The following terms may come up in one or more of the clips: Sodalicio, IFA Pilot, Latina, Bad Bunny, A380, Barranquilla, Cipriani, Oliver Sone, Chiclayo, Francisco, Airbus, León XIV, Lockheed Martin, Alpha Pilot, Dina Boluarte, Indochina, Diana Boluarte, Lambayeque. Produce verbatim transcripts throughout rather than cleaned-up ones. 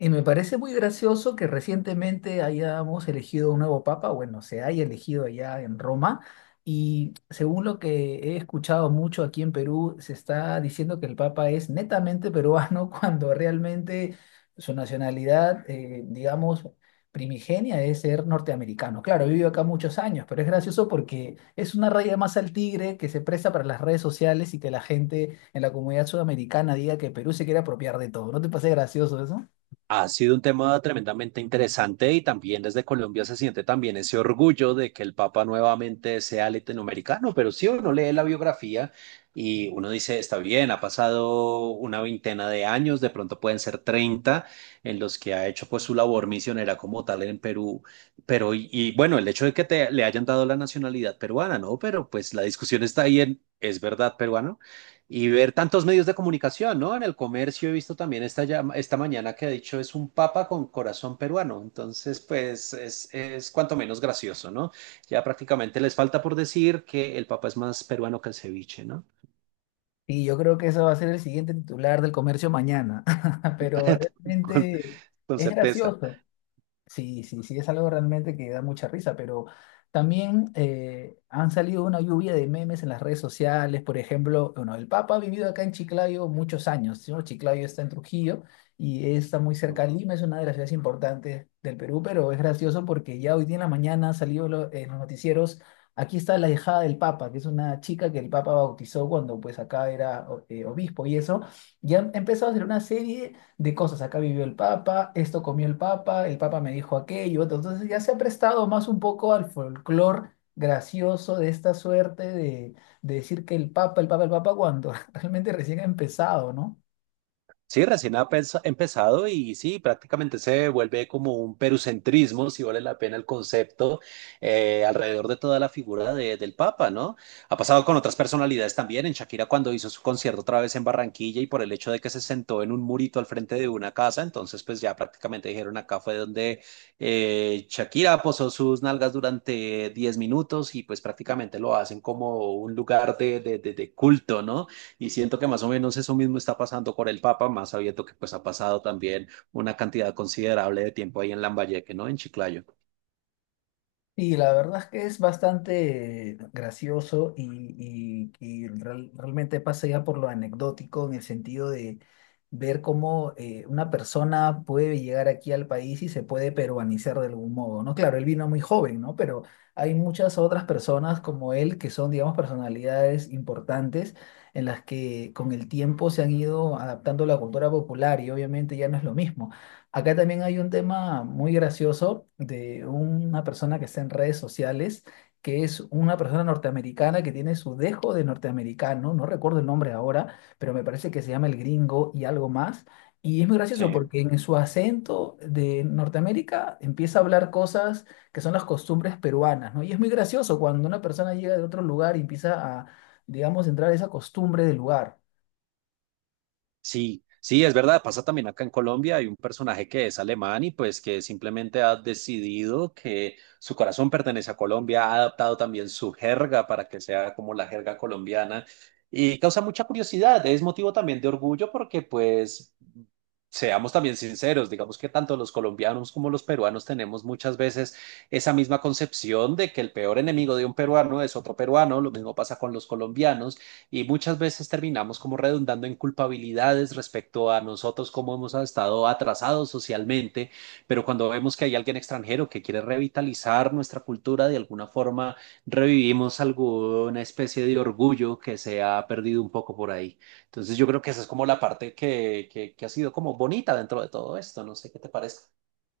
Y me parece muy gracioso que recientemente hayamos elegido un nuevo papa, bueno, se haya elegido allá en Roma, y según lo que he escuchado mucho aquí en Perú, se está diciendo que el papa es netamente peruano cuando realmente su nacionalidad, eh, digamos, primigenia es ser norteamericano. Claro, vivió acá muchos años, pero es gracioso porque es una raya más al tigre que se presta para las redes sociales y que la gente en la comunidad sudamericana diga que Perú se quiere apropiar de todo. ¿No te parece gracioso eso? Ha sido un tema tremendamente interesante y también desde Colombia se siente también ese orgullo de que el Papa nuevamente sea latinoamericano, pero sí uno lee la biografía y uno dice, está bien, ha pasado una veintena de años, de pronto pueden ser treinta en los que ha hecho pues su labor misionera como tal en Perú, pero y, y, bueno, el hecho de que te, le hayan dado la nacionalidad peruana, ¿no? Pero pues la discusión está ahí en, ¿es verdad peruano? Y ver tantos medios de comunicación, ¿no? En el comercio he visto también esta, llama- esta mañana que ha dicho es un papa con corazón peruano. Entonces, pues es, es cuanto menos gracioso, ¿no? Ya prácticamente les falta por decir que el papa es más peruano que el ceviche, ¿no? Y yo creo que eso va a ser el siguiente titular del comercio mañana. Pero Con, realmente con es certeza. gracioso. Sí, sí, sí, es algo realmente que da mucha risa, pero también eh, han salido una lluvia de memes en las redes sociales. Por ejemplo, bueno, el Papa ha vivido acá en Chiclayo muchos años, ¿no? Chiclayo está en Trujillo y está muy cerca de Lima, es una de las ciudades importantes del Perú, pero es gracioso porque ya hoy día en la mañana salió lo- en los noticieros, aquí está la hijada del Papa, que es una chica que el Papa bautizó cuando pues acá era o- eh, obispo y eso, ya han empezado a hacer una serie de cosas. Acá vivió el Papa, esto comió el Papa, el Papa me dijo aquello. Otro. Entonces ya se ha prestado más un poco al folclore gracioso de esta suerte de, de decir que el Papa, el Papa, el Papa, cuando realmente recién ha empezado, ¿no? Sí, recién ha pens- empezado y sí, prácticamente se vuelve como un perucentrismo, si vale la pena el concepto, eh, alrededor de toda la figura de- del Papa, ¿no? Ha pasado con otras personalidades también, en Shakira cuando hizo su concierto otra vez en Barranquilla y por el hecho de que se sentó en un murito al frente de una casa, entonces pues ya prácticamente dijeron acá fue donde eh, Shakira posó sus nalgas durante diez minutos y pues prácticamente lo hacen como un lugar de, de de- de culto, ¿no? Y siento que más o menos eso mismo está pasando con el Papa, más sabiendo que pues ha pasado también una cantidad considerable de tiempo ahí en Lambayeque, ¿no? En Chiclayo. Y la verdad es que es bastante gracioso y, y- y real- realmente pasa ya por lo anecdótico en el sentido de ver cómo eh, una persona puede llegar aquí al país y se puede peruanizar de algún modo, ¿no? Claro, él vino muy joven, ¿no? Pero hay muchas otras personas como él que son, digamos, personalidades importantes en las que con el tiempo se han ido adaptando a la cultura popular y obviamente ya no es lo mismo. Acá también hay un tema muy gracioso de una persona que está en redes sociales, que es una persona norteamericana que tiene su dejo de norteamericano, no recuerdo el nombre ahora, pero me parece que se llama el gringo y algo más. Y es muy gracioso Sí. porque en su acento de Norteamérica empieza a hablar cosas que son las costumbres peruanas, ¿no? Y es muy gracioso cuando una persona llega de otro lugar y empieza a, digamos, entrar a esa costumbre del lugar. Sí, sí, es verdad, pasa también acá en Colombia, hay un personaje que es alemán y pues que simplemente ha decidido que su corazón pertenece a Colombia, ha adaptado también su jerga para que sea como la jerga colombiana y causa mucha curiosidad, es motivo también de orgullo porque pues seamos también sinceros, digamos que tanto los colombianos como los peruanos tenemos muchas veces esa misma concepción de que el peor enemigo de un peruano es otro peruano, lo mismo pasa con los colombianos y muchas veces terminamos como redundando en culpabilidades respecto a nosotros como hemos estado atrasados socialmente, pero cuando vemos que hay alguien extranjero que quiere revitalizar nuestra cultura, de alguna forma revivimos alguna especie de orgullo que se ha perdido un poco por ahí. Entonces yo creo que esa es como la parte que, que, que ha sido como bonita dentro de todo esto, no sé qué te parece.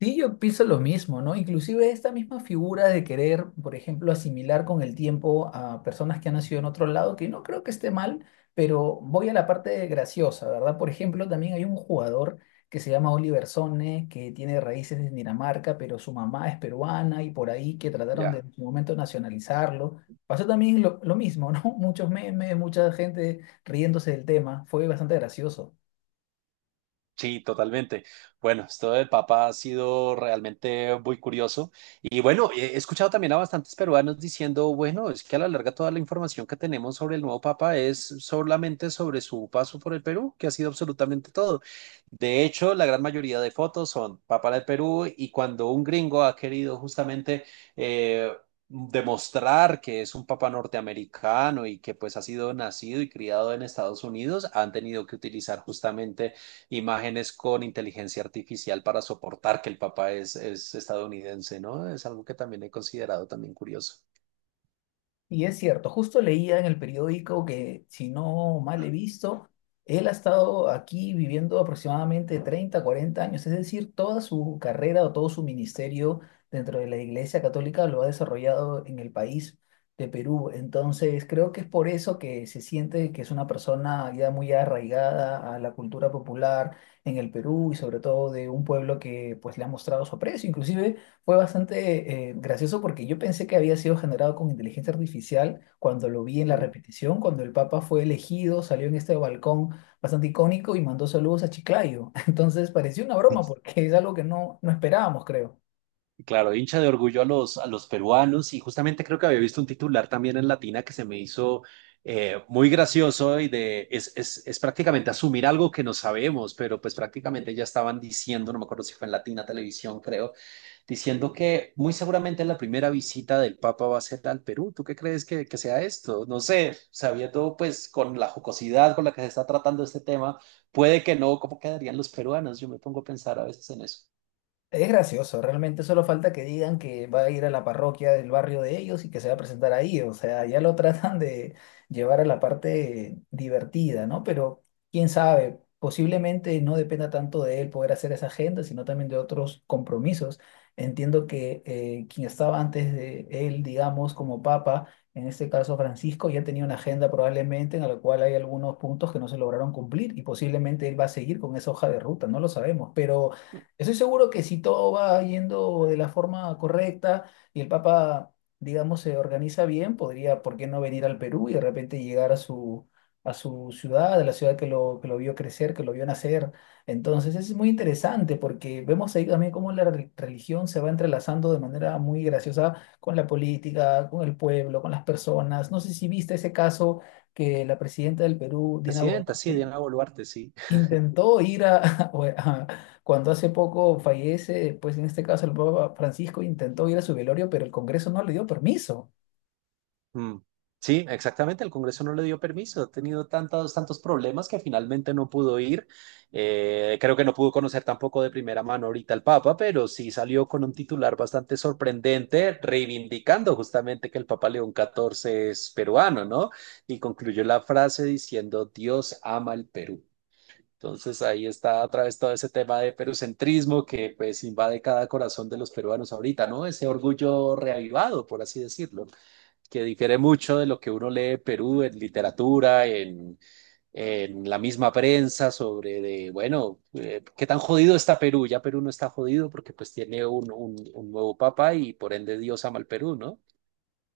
Sí, yo pienso lo mismo, ¿no? Inclusive esta misma figura de querer, por ejemplo, asimilar con el tiempo a personas que han nacido en otro lado, que no creo que esté mal, pero voy a la parte graciosa, ¿verdad? Por ejemplo, también hay un jugador que se llama Oliver Sone, que tiene raíces en Dinamarca, pero su mamá es peruana y por ahí que trataron de Ya. en su momento nacionalizarlo. Pasó también lo, lo mismo, ¿no? Muchos memes, mucha gente riéndose del tema, fue bastante gracioso. Sí, totalmente. Bueno, esto del Papa ha sido realmente muy curioso. Y bueno, he he escuchado también a bastantes peruanos diciendo, bueno, es que a la larga toda la información que tenemos sobre el nuevo Papa es solamente sobre su paso por el Perú, que ha sido absolutamente todo. De hecho, la gran mayoría de fotos son Papa del Perú y cuando un gringo ha querido justamente... eh, demostrar que es un papa norteamericano y que pues ha sido nacido y criado en Estados Unidos, han tenido que utilizar justamente imágenes con inteligencia artificial para soportar que el papá es, es estadounidense, ¿no? Es algo que también he considerado también curioso. Y es cierto, justo leía en el periódico que, si no mal he visto, él ha estado aquí viviendo aproximadamente treinta cuarenta años, es decir, toda su carrera o todo su ministerio dentro de la Iglesia Católica lo ha desarrollado en el país de Perú. Entonces, creo que es por eso que se siente que es una persona ya muy arraigada a la cultura popular en el Perú y sobre todo de un pueblo que pues le ha mostrado su aprecio. Inclusive fue bastante eh, gracioso porque yo pensé que había sido generado con inteligencia artificial cuando lo vi en la Mm. repetición. Cuando el Papa fue elegido, salió en este balcón bastante icónico y mandó saludos a Chiclayo. Entonces pareció una broma porque es algo que no, no esperábamos, creo. Claro, hincha de orgullo a los, a los peruanos y justamente creo que había visto un titular también en Latina que se me hizo eh, muy gracioso y de, es, es, es prácticamente asumir algo que no sabemos, pero pues prácticamente ya estaban diciendo, no me acuerdo si fue en Latina Televisión, creo diciendo que muy seguramente la primera visita del Papa va a ser al Perú. ¿Tú qué crees que, que sea esto? No sé, sabiendo pues con la jocosidad con la que se está tratando este tema, puede que no, ¿cómo quedarían los peruanos? Yo me pongo a pensar a veces en eso. Es gracioso, realmente solo falta que digan que va a ir a la parroquia del barrio de ellos y que se va a presentar ahí, o sea, ya lo tratan de llevar a la parte divertida, ¿no? Pero quién sabe, posiblemente no dependa tanto de él poder hacer esa agenda, sino también de otros compromisos. Entiendo que eh, quien estaba antes de él, digamos, como papa, en este caso Francisco, ya tenía una agenda probablemente en la cual hay algunos puntos que no se lograron cumplir y posiblemente él va a seguir con esa hoja de ruta, no lo sabemos, pero... Estoy seguro que si todo va yendo de la forma correcta y el Papa, digamos, se organiza bien, podría, ¿por qué no venir al Perú y de repente llegar a su, a su ciudad, a la ciudad que lo, que lo vio crecer, que lo vio nacer? Entonces es muy interesante porque vemos ahí también cómo la re- religión se va entrelazando de manera muy graciosa con la política, con el pueblo, con las personas. No sé si viste ese caso que la presidenta del Perú, Dina Presidenta, sí, Boluarte, Diana Boluarte, sí. intentó ir a, o a- cuando hace poco fallece, pues en este caso el Papa Francisco, intentó ir a su velorio, pero el Congreso no le dio permiso. Mm. Sí, exactamente. El Congreso no le dio permiso. Ha tenido tantos, tantos problemas que finalmente no pudo ir. Eh, creo que no pudo conocer tampoco de primera mano ahorita al Papa, pero sí salió con un titular bastante sorprendente, reivindicando justamente que el Papa León catorce es peruano, ¿no? Y concluyó la frase diciendo, Dios ama el Perú. Entonces ahí está otra vez todo ese tema de perucentrismo que pues invade cada corazón de los peruanos ahorita, ¿no? Ese orgullo reavivado, por así decirlo, que difiere mucho de lo que uno lee de Perú en literatura, en, en, la misma prensa, sobre de, bueno, eh, qué tan jodido está Perú. Ya Perú no está jodido porque pues tiene un, un, un nuevo papa y por ende Dios ama al Perú, ¿no?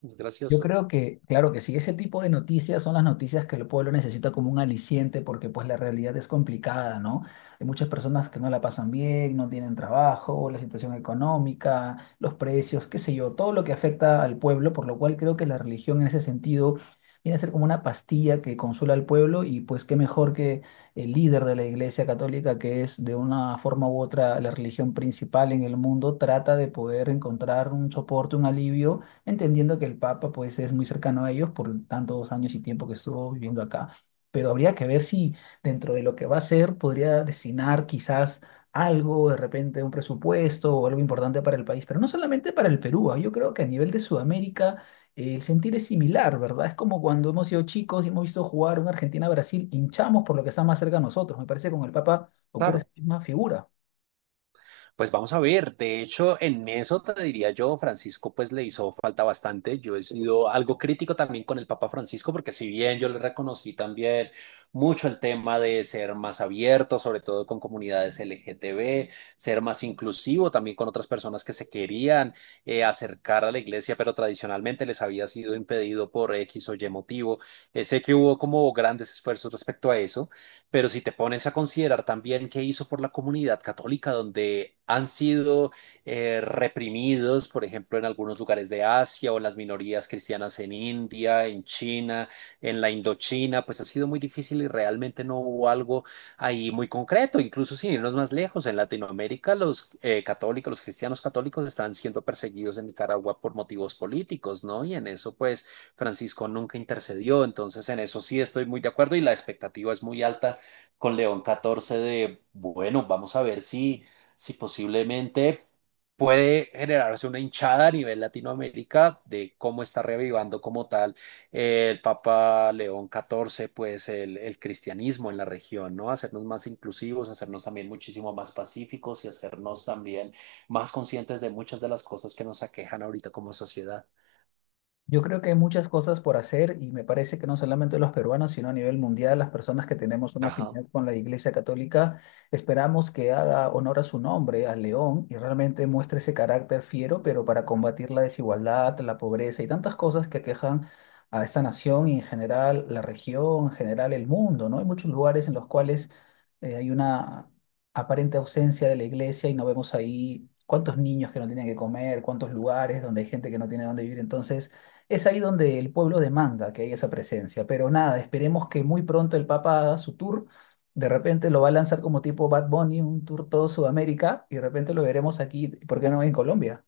Es Yo gracioso. creo que, claro que sí, ese tipo de noticias son las noticias que el pueblo necesita como un aliciente porque pues la realidad es complicada, ¿no? Hay muchas personas que no la pasan bien, no tienen trabajo, la situación económica, los precios, qué sé yo, todo lo que afecta al pueblo, por lo cual creo que la religión en ese sentido viene a ser como una pastilla que consuela al pueblo y pues qué mejor que el líder de la Iglesia Católica, que es de una forma u otra la religión principal en el mundo, trata de poder encontrar un soporte, un alivio entendiendo que el Papa pues es muy cercano a ellos por tantos años y tiempo que estuvo viviendo acá. Pero habría que ver si dentro de lo que va a ser podría destinar quizás algo, de repente un presupuesto o algo importante para el país, pero no solamente para el Perú, ah, yo creo que a nivel de Sudamérica eh, el sentir es similar, ¿verdad? Es como cuando hemos sido chicos y hemos visto jugar un Argentina-Brasil, hinchamos por lo que está más cerca a nosotros, me parece que con el Papa ocurre esa Claro. misma figura. Pues vamos a ver, de hecho, en eso te diría yo, Francisco, pues le hizo falta bastante. Yo he sido algo crítico también con el Papa Francisco, porque si bien yo le reconocí también mucho el tema de ser más abierto, sobre todo con comunidades L G T B, ser más inclusivo también con otras personas que se querían eh, acercar a la iglesia, pero tradicionalmente les había sido impedido por X o Y motivo. Eh, sé que hubo como grandes esfuerzos respecto a eso. Pero si te pones a considerar también qué hizo por la comunidad católica, donde han sido eh, reprimidos, por ejemplo, en algunos lugares de Asia o las minorías cristianas en India, en China, en la Indochina, pues ha sido muy difícil y realmente no hubo algo ahí muy concreto. Incluso sin irnos más lejos, en Latinoamérica los eh, católicos, los cristianos católicos están siendo perseguidos en Nicaragua por motivos políticos, ¿no? Y en eso, pues, Francisco nunca intercedió. Entonces, en eso sí estoy muy de acuerdo y la expectativa es muy alta con León catorce de, bueno, vamos a ver si, si posiblemente puede generarse una hinchada a nivel Latinoamérica de cómo está revivando como tal, eh, el Papa León catorce pues el, el cristianismo en la región, ¿no? Hacernos más inclusivos, hacernos también muchísimo más pacíficos y hacernos también más conscientes de muchas de las cosas que nos aquejan ahorita como sociedad. Yo creo que hay muchas cosas por hacer y me parece que no solamente los peruanos, sino a nivel mundial, las personas que tenemos una Ajá. afinidad con la Iglesia Católica, esperamos que haga honor a su nombre, al león, y realmente muestre ese carácter fiero, pero para combatir la desigualdad, la pobreza y tantas cosas que aquejan a esta nación y en general la región, en general el mundo, ¿no? Hay muchos lugares en los cuales eh, hay una aparente ausencia de la iglesia y no vemos ahí cuántos niños que no tienen que comer, cuántos lugares donde hay gente que no tiene dónde vivir. Entonces, es ahí donde el pueblo demanda que haya esa presencia, pero nada, esperemos que muy pronto el Papa haga su tour, de repente lo va a lanzar como tipo Bad Bunny, un tour todo Sudamérica, y de repente lo veremos aquí, ¿por qué no en Colombia?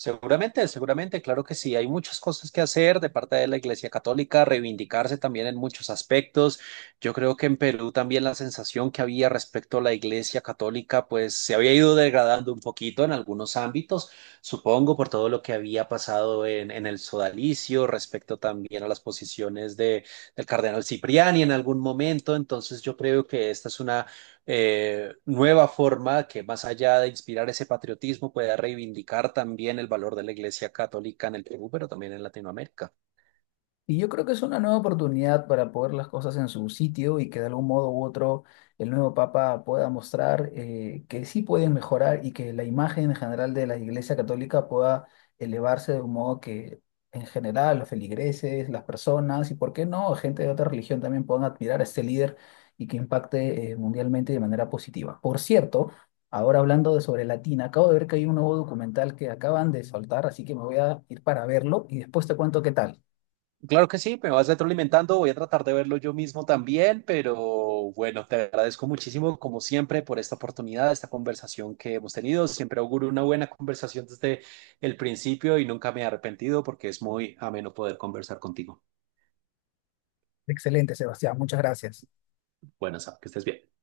Seguramente, seguramente, claro que sí. Hay muchas cosas que hacer de parte de la Iglesia Católica, reivindicarse también en muchos aspectos. Yo creo que en Perú también la sensación que había respecto a la Iglesia Católica, pues se había ido degradando un poquito en algunos ámbitos, supongo, por todo lo que había pasado en, en, el sodalicio, respecto también a las posiciones de, del cardenal Cipriani en algún momento. Entonces, yo creo que esta es una eh, nueva forma que más allá de inspirar ese patriotismo pueda reivindicar también el valor de la Iglesia Católica en el Perú, pero también en Latinoamérica. Y yo creo que es una nueva oportunidad para poner las cosas en su sitio y que de algún modo u otro el nuevo Papa pueda mostrar eh, que sí pueden mejorar y que la imagen en general de la Iglesia Católica pueda elevarse de un modo que en general los feligreses, las personas y por qué no, gente de otra religión también puedan admirar a este líder y que impacte eh, mundialmente de manera positiva. Por cierto, ahora hablando de sobre Latina, acabo de ver que hay un nuevo documental que acaban de soltar, así que me voy a ir para verlo y después te cuento qué tal. Claro que sí, me vas retroalimentando, voy a tratar de verlo yo mismo también, pero bueno, te agradezco muchísimo como siempre por esta oportunidad, esta conversación que hemos tenido. Siempre auguro una buena conversación desde el principio y nunca me he arrepentido porque es muy ameno poder conversar contigo. Excelente, Sebastián. Muchas gracias. Bueno, Sam, que estés bien.